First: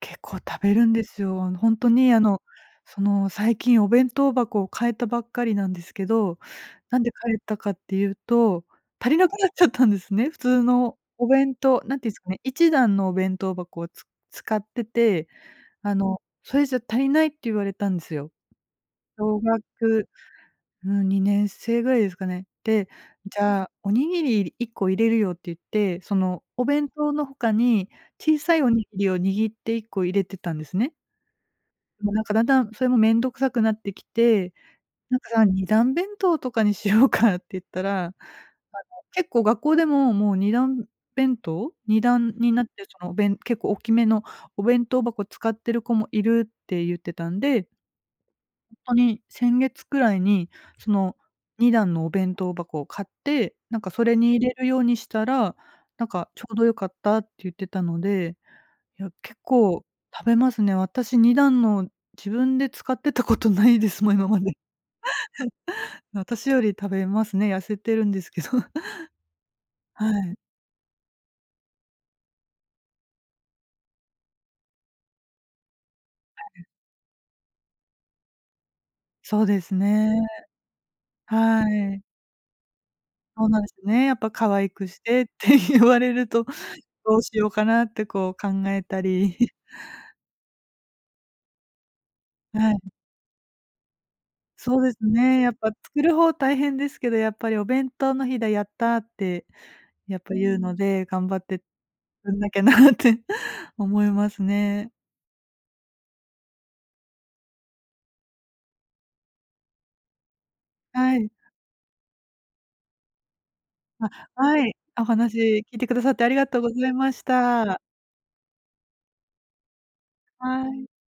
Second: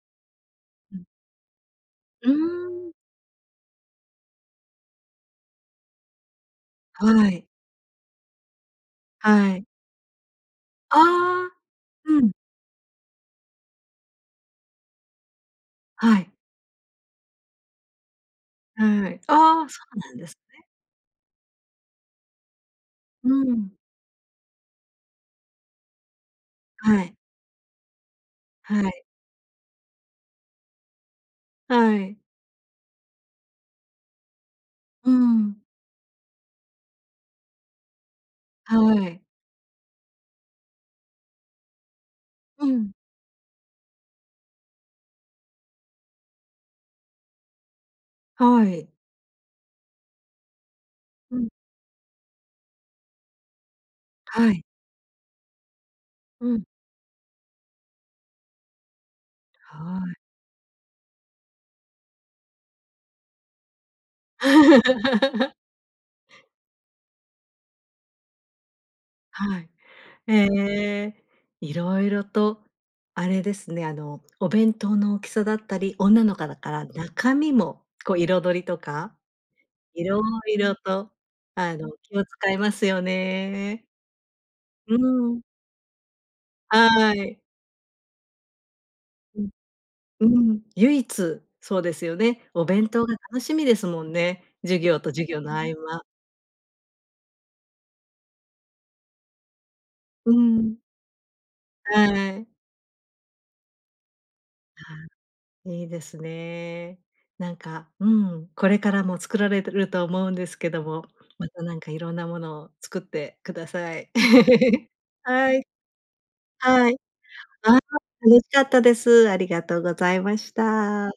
結構、食べるんうでん。すよ。あの、ほんとに、あうーの、ん。その、最近お弁当箱を変えたばっかりなんですけど、なんでは変えい。たかっていうと、足りなくなっはちゃい。ったんですね。普通のあおあ。弁当、何て言うんすうかん。ね、一段のお弁当箱をつ使ってて、あはの、い。それじゃ「足りない」って言われたんですよ。はい。小ああ、そう学、なんですね。うん、2年生ぐらいですかね。で、うじゃあ、ん。おにぎりり1個入れるよって言って、そのお弁は当い。の他に小さいおはにぎい。りを握って1個入れてたんですね。はもうい。なんか、だんだんそれも面倒くさくなってきて、うなんか、だんん。二段弁当とかにしようか？って言ったら、あの、はい。結構、学校でも、もう二段弁当？二段になっうてん。そのおべん結構大きめのお弁当箱使ってる子もいるって言ってたんではい。ほんとに先月くらいに、そのうん。二段のお弁当箱を買って、なんかそれに入はれい。るようにしたら、なんかちょううどん。良かったって言ってたので、いや、結構はい。食べますね。私、二段の自分で使ってたことないです、もう今まで。な私より食べますね、痩せてるんですけど。はい。はい。ええ、色々とあれですね、あの、お弁当の大きさだったり、女の子はだい。から中身も、こう彩りとかそうですね。色々と、はあの、い。気を使いますよそうなんすね。ね、やっぱ可愛くうしーてっん。て言われると、はどうしい。ようかな？ってこう考えたり。うん。うん、唯一そうですよね。おはい。弁当が楽しみですもんね。そ授うで業すと授ね、業やのっ合ぱ、作間。る方大変ですけど、やっぱり「お弁当の日だ、やった！」って、やっうぱ言うのん。で、頑張ってつくはんい。なきゃなって思いますね。あ、いいですね。なんか、うん、これからも作られると思うんですけども、はい。また、なんかいろんなものを作ってください。あ、はい、おは話い。聞いてくださってありがとうござはいい。ましあた。あ、楽しかったです。ありがとうございましはい。た。